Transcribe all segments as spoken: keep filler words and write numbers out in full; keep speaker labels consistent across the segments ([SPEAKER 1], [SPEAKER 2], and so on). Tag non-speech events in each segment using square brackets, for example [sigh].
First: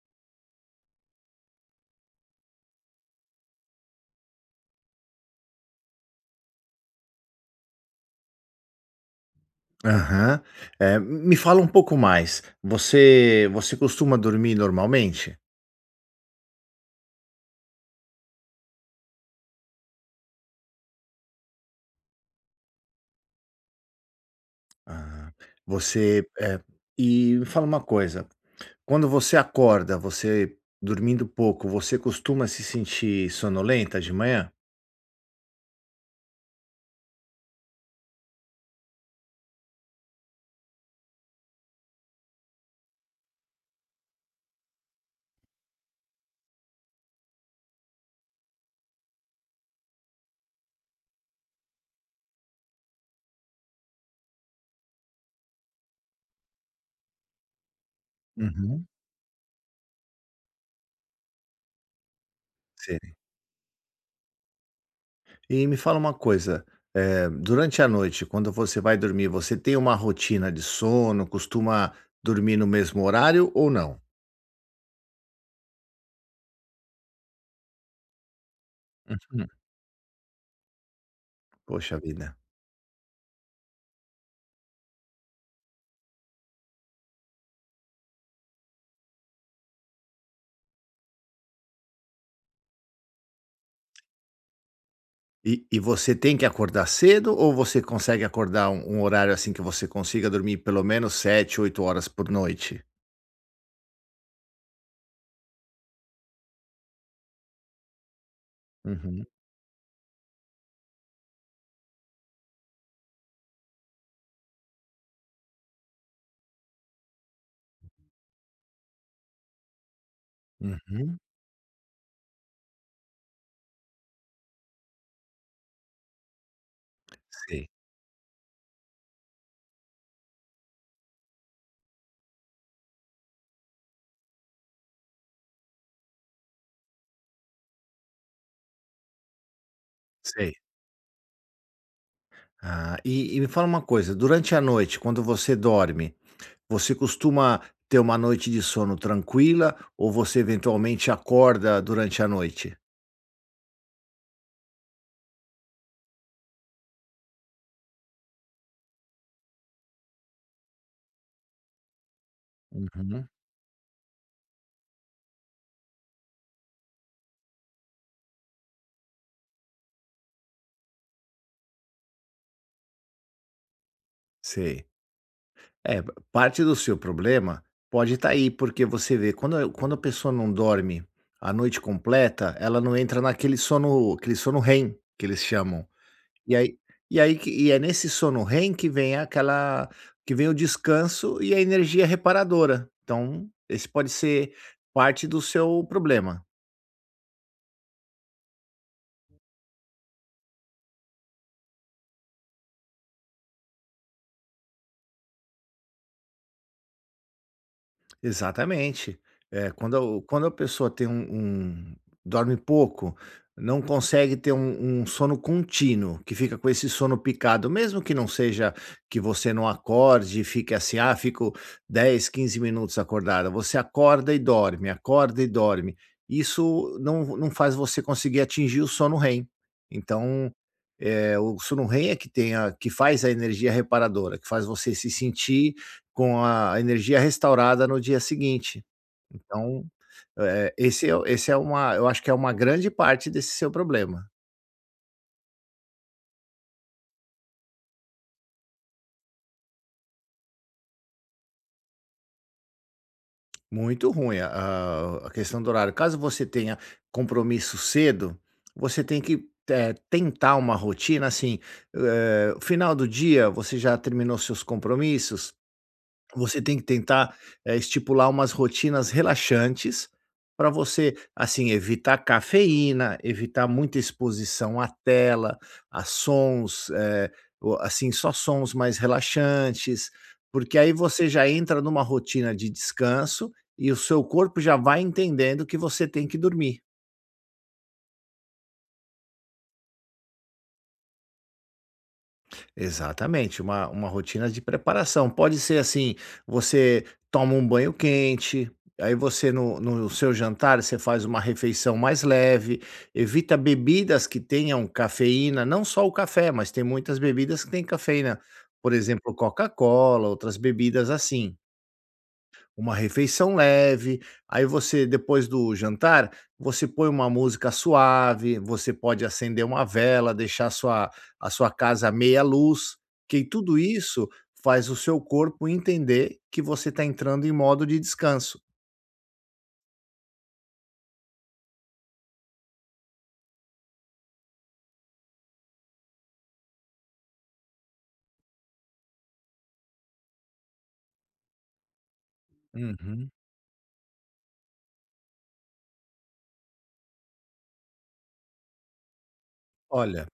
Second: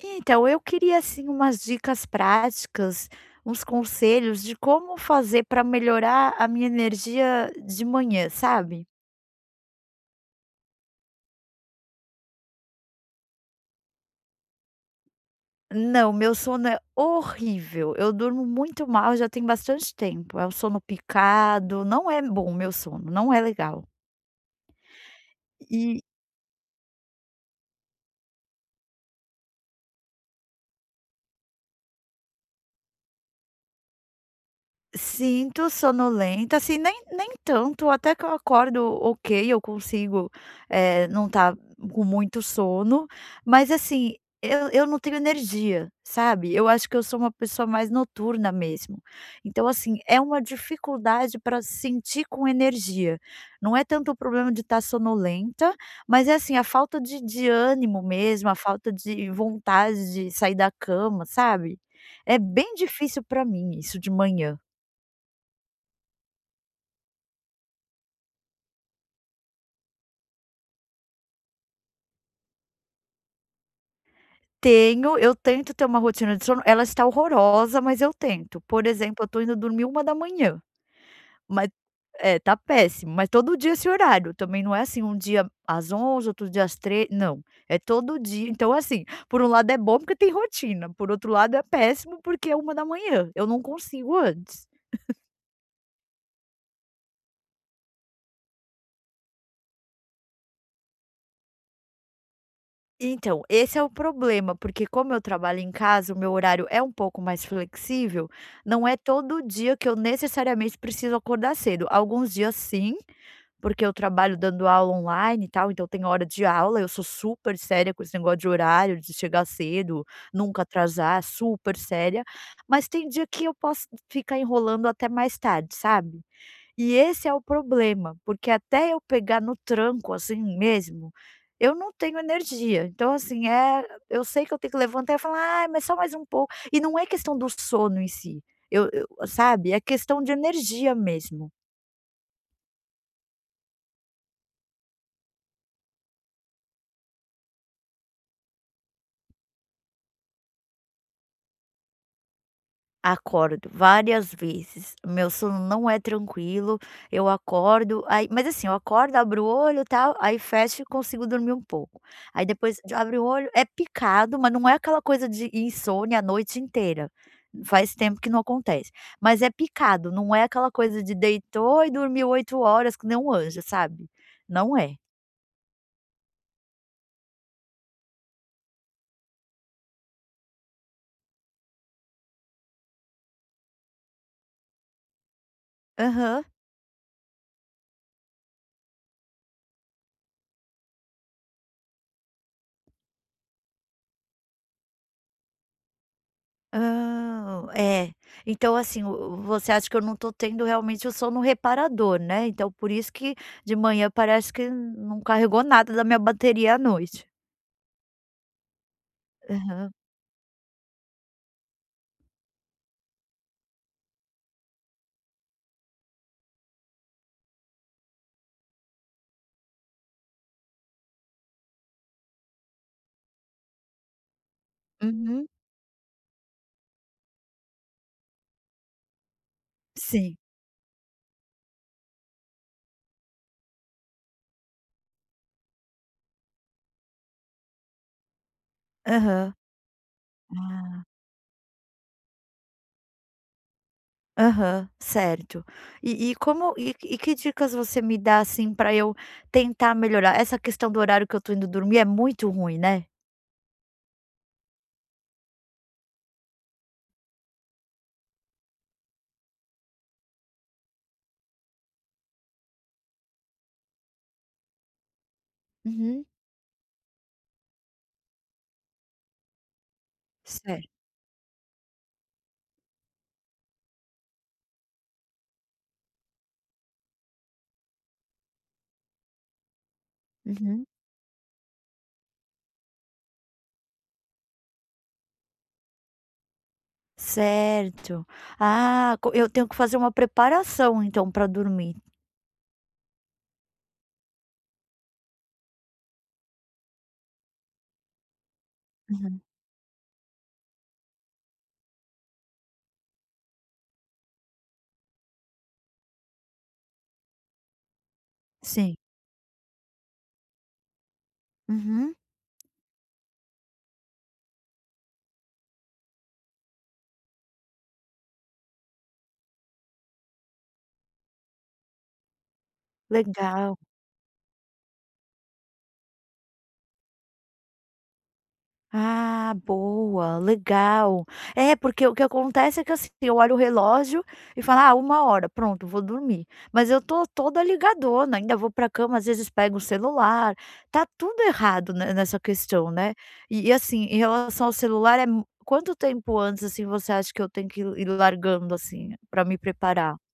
[SPEAKER 1] Então, eu queria assim umas dicas práticas, uns conselhos de como fazer para melhorar a minha energia de manhã, sabe?
[SPEAKER 2] Aham. Eh, me fala um pouco mais. Você você costuma dormir normalmente?
[SPEAKER 1] Não, meu sono é horrível. Eu durmo muito mal, já tem bastante tempo. É um sono picado, não é bom meu sono, não é legal.
[SPEAKER 2] Ah, você, eh, e me fala uma coisa, quando você acorda, você dormindo pouco, você costuma se sentir sonolenta de manhã?
[SPEAKER 1] Sinto sonolenta, assim, nem nem tanto, até que eu acordo ok, eu consigo, eh, não estar com muito sono, mas assim, eu eu não tenho energia, sabe. Eu acho que eu sou uma pessoa mais noturna mesmo. Então assim, é uma dificuldade para sentir com energia. Não é tanto o problema de estar sonolenta, mas é assim, a falta de de ânimo mesmo, a
[SPEAKER 2] Uhum,
[SPEAKER 1] falta de vontade de sair da cama, sabe. É bem
[SPEAKER 2] sei.
[SPEAKER 1] difícil para mim isso de manhã.
[SPEAKER 2] E me fala uma coisa, eh, durante a noite, quando você vai dormir, você tem uma rotina de sono? Costuma dormir no mesmo horário ou não?
[SPEAKER 1] Tenho, eu tento ter uma rotina de sono, ela está horrorosa, mas eu tento. Por exemplo, eu tô
[SPEAKER 2] Uhum.
[SPEAKER 1] indo dormir uma da manhã, mas
[SPEAKER 2] Poxa vida.
[SPEAKER 1] é, tá péssimo, mas todo dia esse horário, também não é assim, um dia às onze horas outro dia às três não, é todo dia. Então assim, por um lado é bom porque tem rotina, por outro lado é péssimo porque é uma da manhã, eu não consigo antes.
[SPEAKER 2] E e você tem que acordar cedo ou você consegue acordar um um horário, assim, que você consiga dormir pelo menos sete, oito horas por noite?
[SPEAKER 1] Então, esse é o problema, porque como eu trabalho em casa, o meu horário é um pouco mais flexível, não é
[SPEAKER 2] Uhum,
[SPEAKER 1] todo dia que eu necessariamente preciso acordar cedo. Alguns dias sim, porque eu trabalho dando aula online e tal, então tem hora de aula, eu sou super séria com esse negócio de horário, de chegar cedo, nunca
[SPEAKER 2] uhum.
[SPEAKER 1] atrasar, super séria. Mas tem dia que eu posso ficar enrolando até mais tarde, sabe. E esse é o
[SPEAKER 2] Sei,
[SPEAKER 1] problema, porque até eu pegar no tranco, assim mesmo, eu não tenho energia. Então assim, é, eu sei que eu tenho que levantar e falar: "Ai, mas só mais um pouco". E não é questão do sono em si, eu eu sabe, é questão de
[SPEAKER 2] sei.
[SPEAKER 1] energia mesmo.
[SPEAKER 2] Ah, e e me fala uma coisa, durante a noite, quando você dorme, você costuma ter uma noite de sono tranquila ou você eventualmente acorda durante a noite?
[SPEAKER 1] Acordo várias vezes. Meu sono não é tranquilo, eu acordo, aí mas assim, eu acordo, abro o olho, tal, aí fecho e consigo dormir um pouco. Aí depois de abro o
[SPEAKER 2] Uhum,
[SPEAKER 1] olho, é picado, mas não é aquela coisa de insônia a noite inteira. Faz tempo que não acontece. Mas é picado, não é aquela coisa de deitou e dormiu oito horas que nem um anjo, sabe. Não
[SPEAKER 2] sei.
[SPEAKER 1] é.
[SPEAKER 2] É, parte do seu problema pode estar aí, porque você vê, quando, quando a pessoa não dorme a noite completa, ela não entra naquele sono, aquele sono REM que eles chamam.
[SPEAKER 1] Aham.
[SPEAKER 2] E aí, e aí que- e é nesse sono REM que vem aquela, que vem o descanso e a energia reparadora. Então, esse pode ser parte do seu problema.
[SPEAKER 1] Ah, é. Então, assim, o você acha que eu não tô tendo realmente o sono reparador, né, então por isso que de manhã parece que não carregou nada da minha bateria à noite.
[SPEAKER 2] Exatamente. É,
[SPEAKER 1] Aham.
[SPEAKER 2] quando a quando a pessoa tem um um dorme pouco, não consegue ter um um sono contínuo, que fica com esse sono picado, mesmo que não seja que você não acorde e fique assim: "Ah, fico dez quinze minutos acordada", você acorda e dorme, acorda
[SPEAKER 1] Uhum.
[SPEAKER 2] e dorme. Isso não não faz você conseguir atingir o sono REM.
[SPEAKER 1] Sim.
[SPEAKER 2] Então, eh, o sono REM é que tem a que faz a energia reparadora, que faz você se sentir com a energia restaurada no dia seguinte.
[SPEAKER 1] Aham.
[SPEAKER 2] Então, eh,
[SPEAKER 1] Ah.
[SPEAKER 2] esse é esse é uma eu acho que é uma grande parte desse seu problema.
[SPEAKER 1] Aham, certo. E e como e e que dicas você me dá, assim, para eu tentar melhorar? Essa questão do horário que eu tô indo dormir é muito ruim, né?
[SPEAKER 2] Muito ruim a a a questão do horário. Caso você tenha compromisso cedo, você tem que, eh, tentar uma rotina, assim, eh, final do dia você já terminou seus compromissos.
[SPEAKER 1] Uhum.
[SPEAKER 2] Você tem que tentar, eh, estipular umas rotinas relaxantes para
[SPEAKER 1] Certo.
[SPEAKER 2] você, assim, evitar cafeína, evitar muita exposição à tela, a sons, eh, o assim, só sons mais relaxantes, porque
[SPEAKER 1] Uhum.
[SPEAKER 2] aí você já entra numa rotina de descanso e o seu corpo já vai entendendo que você tem que dormir.
[SPEAKER 1] Certo. Ah, co eu tenho que fazer uma preparação então para dormir.
[SPEAKER 2] Exatamente, uma uma rotina de preparação. Pode ser assim, você toma um banho quente, aí
[SPEAKER 1] Uhum.
[SPEAKER 2] você no no seu jantar você faz uma refeição mais leve, evita bebidas que tenham cafeína, não só o café, mas tem muitas bebidas que têm cafeína, por
[SPEAKER 1] Sim.
[SPEAKER 2] exemplo, Coca-Cola, outras bebidas assim.
[SPEAKER 1] Uhum.
[SPEAKER 2] Uma refeição leve, aí você depois do jantar, você põe uma música suave, você pode acender uma vela, deixar a sua a sua casa à meia luz, que
[SPEAKER 1] Legal.
[SPEAKER 2] tudo isso faz o seu corpo entender que você está entrando em modo de descanso.
[SPEAKER 1] Ah, boa, legal. É, porque o que acontece é que, assim, eu olho o relógio e falo: "Ah, uma hora, pronto, vou dormir". Mas eu tô toda ligadona, ainda vou pra cama, às vezes pego o celular, tá tudo errado ne nessa questão, né.
[SPEAKER 2] Uhum.
[SPEAKER 1] E e, assim, em relação ao celular, é mu quanto tempo antes, assim, você acha que eu tenho que ir largando, assim, pra me preparar?
[SPEAKER 2] Olha,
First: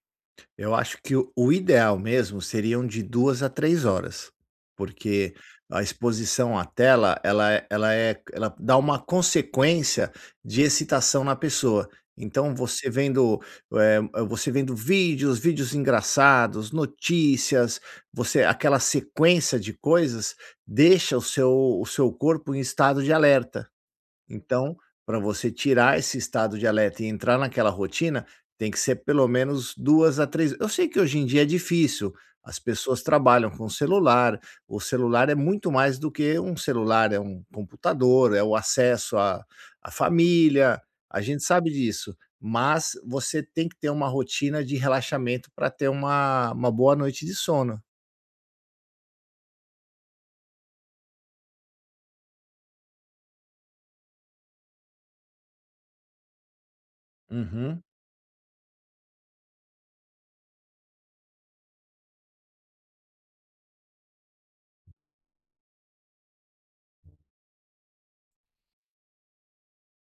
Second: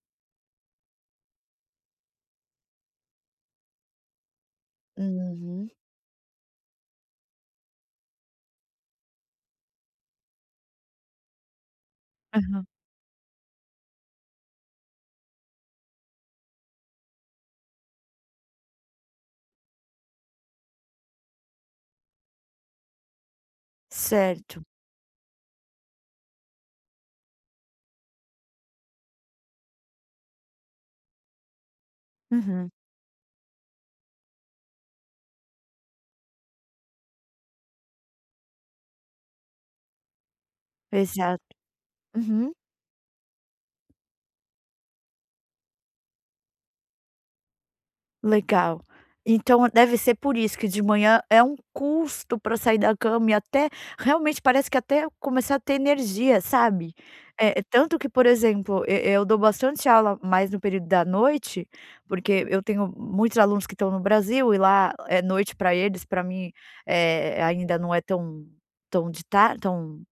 [SPEAKER 2] eu acho que o o ideal mesmo seriam de duas a três horas, porque
[SPEAKER 1] Uhum.
[SPEAKER 2] a exposição à tela, ela é ela é ela dá uma consequência de excitação na pessoa. Então
[SPEAKER 1] Aham.
[SPEAKER 2] você vendo, eh, você vendo vídeos, vídeos engraçados, notícias, você aquela sequência de coisas deixa o seu o seu corpo em estado de alerta.
[SPEAKER 1] Certo.
[SPEAKER 2] Então, para você tirar esse estado de alerta e entrar naquela rotina, tem que ser pelo menos duas a três. Eu sei que hoje em dia é difícil, as
[SPEAKER 1] Uhum.
[SPEAKER 2] pessoas trabalham com celular, o celular é muito mais do que um celular, é um computador, é o acesso à à família, a
[SPEAKER 1] Exato.
[SPEAKER 2] gente sabe disso,
[SPEAKER 1] Uhum.
[SPEAKER 2] mas você tem que ter uma rotina de relaxamento para ter uma uma boa noite de sono.
[SPEAKER 1] Legal. Então deve ser por isso que de manhã é um custo para sair da cama e até realmente parece que até começar a ter energia, sabe. É é
[SPEAKER 2] Uhum,
[SPEAKER 1] tanto que, por exemplo, e eu dou bastante aula mais no período da noite, porque eu tenho muitos alunos que estão no Brasil e lá é noite para eles, para mim, é ainda não é tão tão de tar tão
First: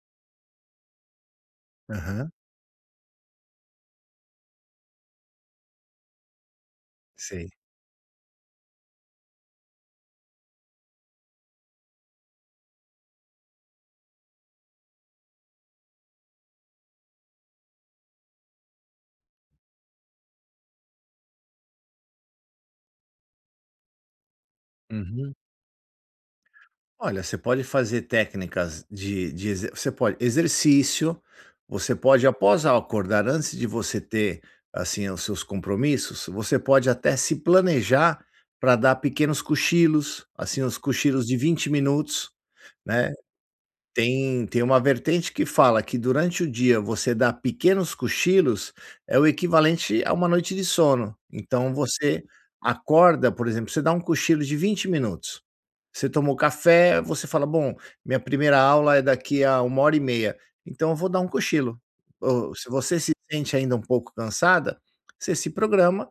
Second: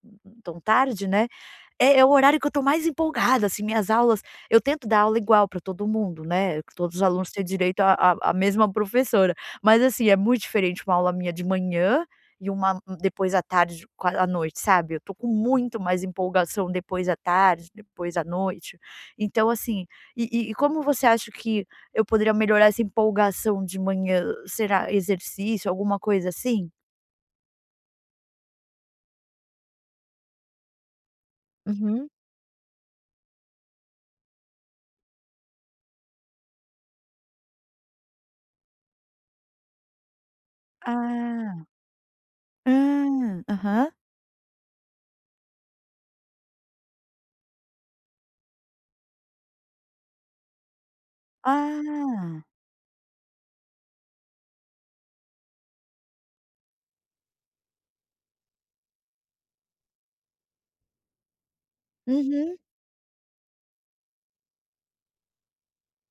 [SPEAKER 1] tão tarde, né. É é o
[SPEAKER 2] aham,
[SPEAKER 1] horário que eu estou mais empolgada, assim, minhas aulas eu tento dar aula igual para todo mundo, né, que todos os alunos têm
[SPEAKER 2] sei.
[SPEAKER 1] direito à à à mesma professora, mas assim, é muito diferente uma aula minha de manhã e uma depois à tarde, qua à noite, sabe. Eu tô com muito mais empolgação depois à tarde, depois à noite. Então assim, e e e como você acha que eu poderia melhorar essa empolgação de manhã? Será
[SPEAKER 2] Uhum.
[SPEAKER 1] exercício, alguma coisa assim?
[SPEAKER 2] Olha, você pode fazer técnicas de de exer você pode exercício, você
[SPEAKER 1] Uhum.
[SPEAKER 2] pode após acordar, antes de você ter, assim, os seus compromissos, você pode até se planejar para dar pequenos cochilos, assim, os
[SPEAKER 1] Ah.
[SPEAKER 2] cochilos de
[SPEAKER 1] Ah.
[SPEAKER 2] vinte minutos, né.
[SPEAKER 1] Aham.
[SPEAKER 2] Tem tem uma vertente que fala que durante o dia você dá pequenos cochilos, é o equivalente a uma noite de sono. Então você
[SPEAKER 1] Ah.
[SPEAKER 2] acorda, por exemplo, você dá um cochilo de vinte minutos. Você tomou café, você fala: "Bom, minha primeira aula é daqui a uma hora e meia hora e meia, então eu vou dar um cochilo". Ou
[SPEAKER 1] Uhum.
[SPEAKER 2] se você se sente ainda um pouco cansada, você se programa,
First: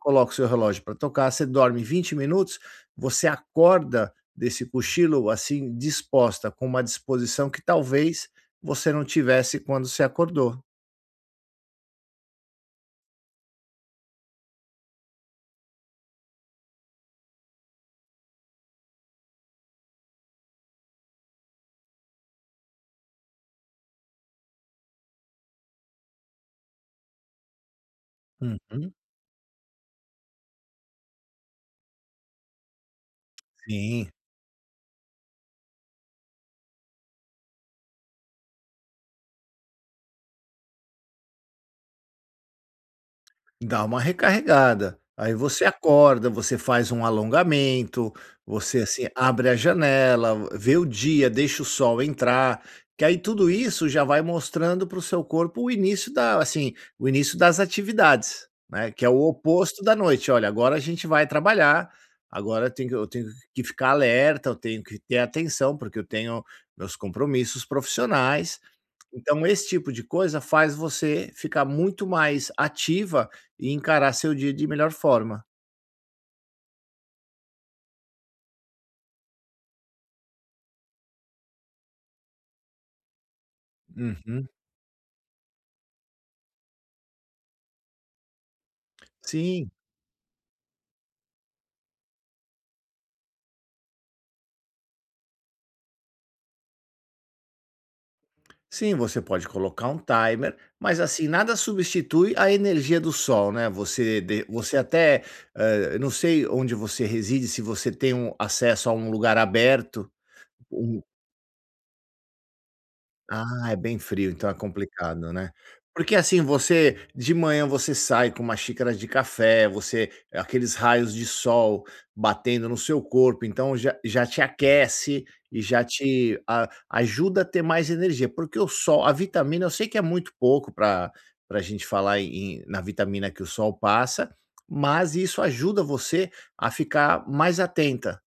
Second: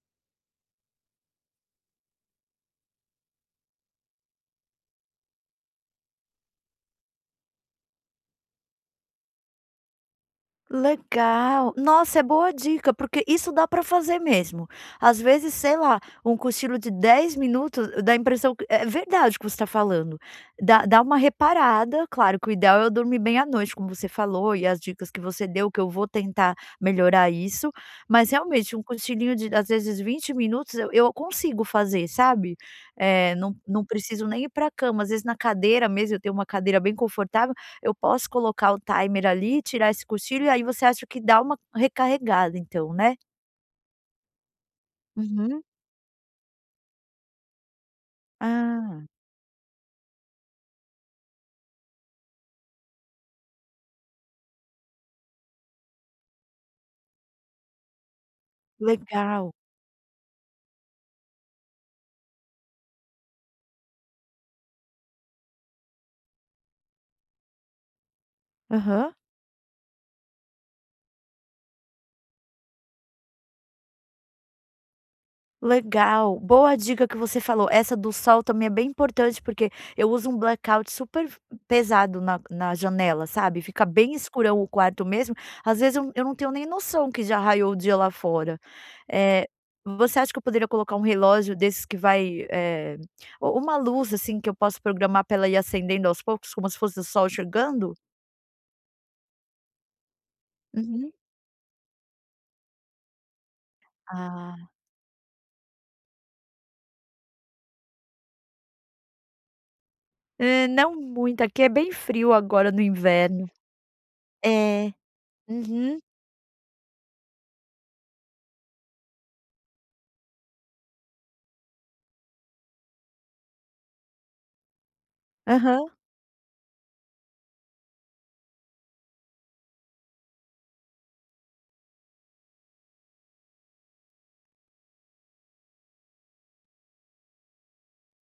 [SPEAKER 2] coloca o seu relógio para tocar, você dorme vinte minutos, você acorda desse cochilo, assim, disposta, com uma disposição que talvez você não tivesse quando se acordou.
[SPEAKER 1] Legal. Nossa, é boa dica, porque isso dá para fazer mesmo. Às vezes, sei lá, um cochilo de dez minutos dá a impressão que é verdade o que você está falando. Dá dá uma reparada, claro que o ideal é eu dormir bem à noite, como você falou, e as dicas que você deu, que eu vou tentar melhorar isso, mas realmente um
[SPEAKER 2] Uhum.
[SPEAKER 1] cochilinho de às vezes vinte minutos eu eu consigo fazer, sabe. É não não
[SPEAKER 2] Sim.
[SPEAKER 1] preciso nem ir pra cama, às vezes na cadeira mesmo, eu tenho uma cadeira bem confortável, eu posso colocar o timer ali, tirar esse cochilo e aí você acha que dá uma recarregada então, né?
[SPEAKER 2] Dá uma recarregada. Aí
[SPEAKER 1] Uhum.
[SPEAKER 2] você acorda, você faz um alongamento, você,
[SPEAKER 1] Ah,
[SPEAKER 2] assim, abre a janela, vê o dia, deixa o sol entrar, que aí tudo isso já vai mostrando para o seu corpo o início da assim, o início das atividades, né, que é o
[SPEAKER 1] legal.
[SPEAKER 2] oposto da noite. "Olha, agora a gente vai trabalhar, agora eu tenho que eu tenho que ficar alerta, eu tenho que ter atenção, porque eu tenho meus compromissos profissionais."
[SPEAKER 1] Aham.
[SPEAKER 2] Então, esse tipo de coisa faz você ficar muito mais ativa e encarar seu dia de melhor forma.
[SPEAKER 1] Legal, boa dica que você falou. Essa do sol também é bem importante, porque eu uso um blackout super pesado na na janela, sabe, fica bem
[SPEAKER 2] Uhum.
[SPEAKER 1] escurão o quarto mesmo, às vezes eu eu não tenho nem noção que já raiou o dia lá fora. Eh,
[SPEAKER 2] Sim,
[SPEAKER 1] você acha que eu poderia colocar um relógio desses que vai, eh, u uma luz, assim, que eu posso programar para ela ir acendendo aos poucos, como se fosse o sol chegando?
[SPEAKER 2] sim, você pode colocar um timer, mas
[SPEAKER 1] Uhum.
[SPEAKER 2] assim, nada substitui a energia do sol, né? Você, de-
[SPEAKER 1] Ah,
[SPEAKER 2] você até, eh, eu não sei onde você reside, se você tem um acesso a um lugar aberto,
[SPEAKER 1] hã, não
[SPEAKER 2] um.
[SPEAKER 1] muito, aqui é bem frio agora no inverno.
[SPEAKER 2] Ah, é bem frio, então é
[SPEAKER 1] É,
[SPEAKER 2] complicado, né.
[SPEAKER 1] uhum,
[SPEAKER 2] Porque, assim, você de manhã você sai com uma xícara de café, você aqueles raios de sol batendo no seu corpo, então já já te aquece e já
[SPEAKER 1] aham.
[SPEAKER 2] te a ajuda a ter mais energia, porque o sol a vitamina eu sei que é muito pouco para para a gente falar em na vitamina que o sol passa, mas isso ajuda você a ficar mais atenta.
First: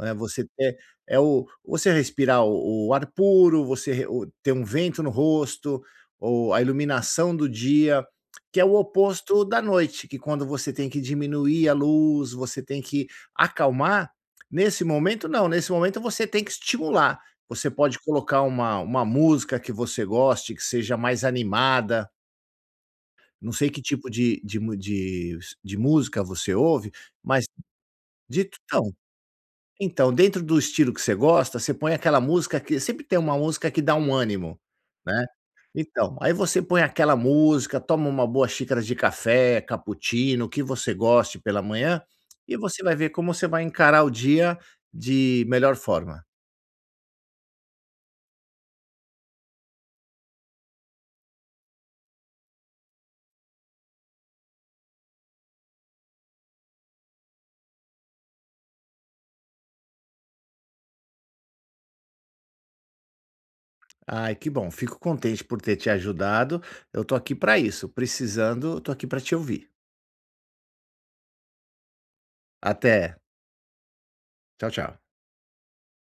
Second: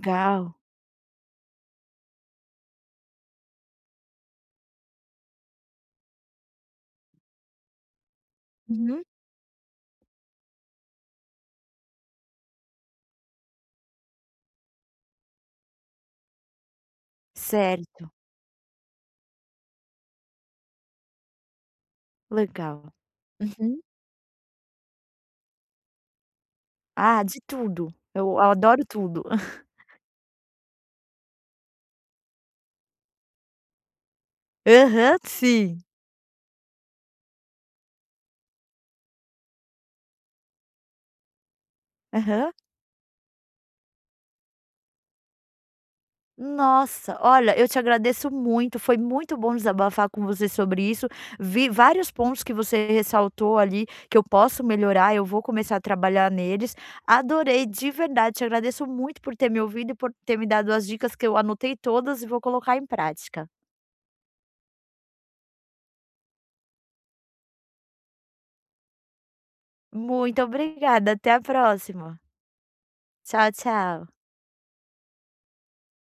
[SPEAKER 2] É, você ter é o você respirar o o ar puro, você re o ter um vento no rosto, ou a iluminação do dia, que é o
[SPEAKER 1] Uhum.
[SPEAKER 2] oposto da noite, que quando você tem que diminuir a luz, você tem que acalmar, nesse momento não, nesse momento você tem que estimular. Você pode
[SPEAKER 1] Certo,
[SPEAKER 2] colocar uma uma música que você goste, que seja mais animada,
[SPEAKER 1] legal.
[SPEAKER 2] não sei
[SPEAKER 1] Uhum.
[SPEAKER 2] que tipo de de mu de de música você ouve,
[SPEAKER 1] Ah, de
[SPEAKER 2] mas
[SPEAKER 1] tudo. Eu
[SPEAKER 2] de
[SPEAKER 1] adoro tudo. [laughs]
[SPEAKER 2] então, dentro do estilo que você gosta, você põe aquela música que sempre tem uma música que dá um ânimo,
[SPEAKER 1] Aham,
[SPEAKER 2] né.
[SPEAKER 1] sim.
[SPEAKER 2] Então, aí você põe aquela música, toma uma boa xícara de café, cappuccino, o que você goste pela manhã,
[SPEAKER 1] Aham.
[SPEAKER 2] e você vai ver como você vai encarar o dia de melhor forma.
[SPEAKER 1] Nossa, olha, eu te agradeço muito, foi muito bom desabafar com você sobre isso. Vi vários pontos que você ressaltou ali, que eu posso melhorar, eu vou começar a trabalhar neles. Adorei, de verdade, te agradeço muito por ter me ouvido e por ter me dado as dicas que eu anotei todas e vou colocar em prática.
[SPEAKER 2] Ai, que bom, fico contente por ter te ajudado. Eu tô aqui para isso, precisando, eu tô aqui para te ouvir.
[SPEAKER 1] Muito obrigada, até a próxima.
[SPEAKER 2] Até.
[SPEAKER 1] Tchau, tchau.
[SPEAKER 2] Tchau, tchau.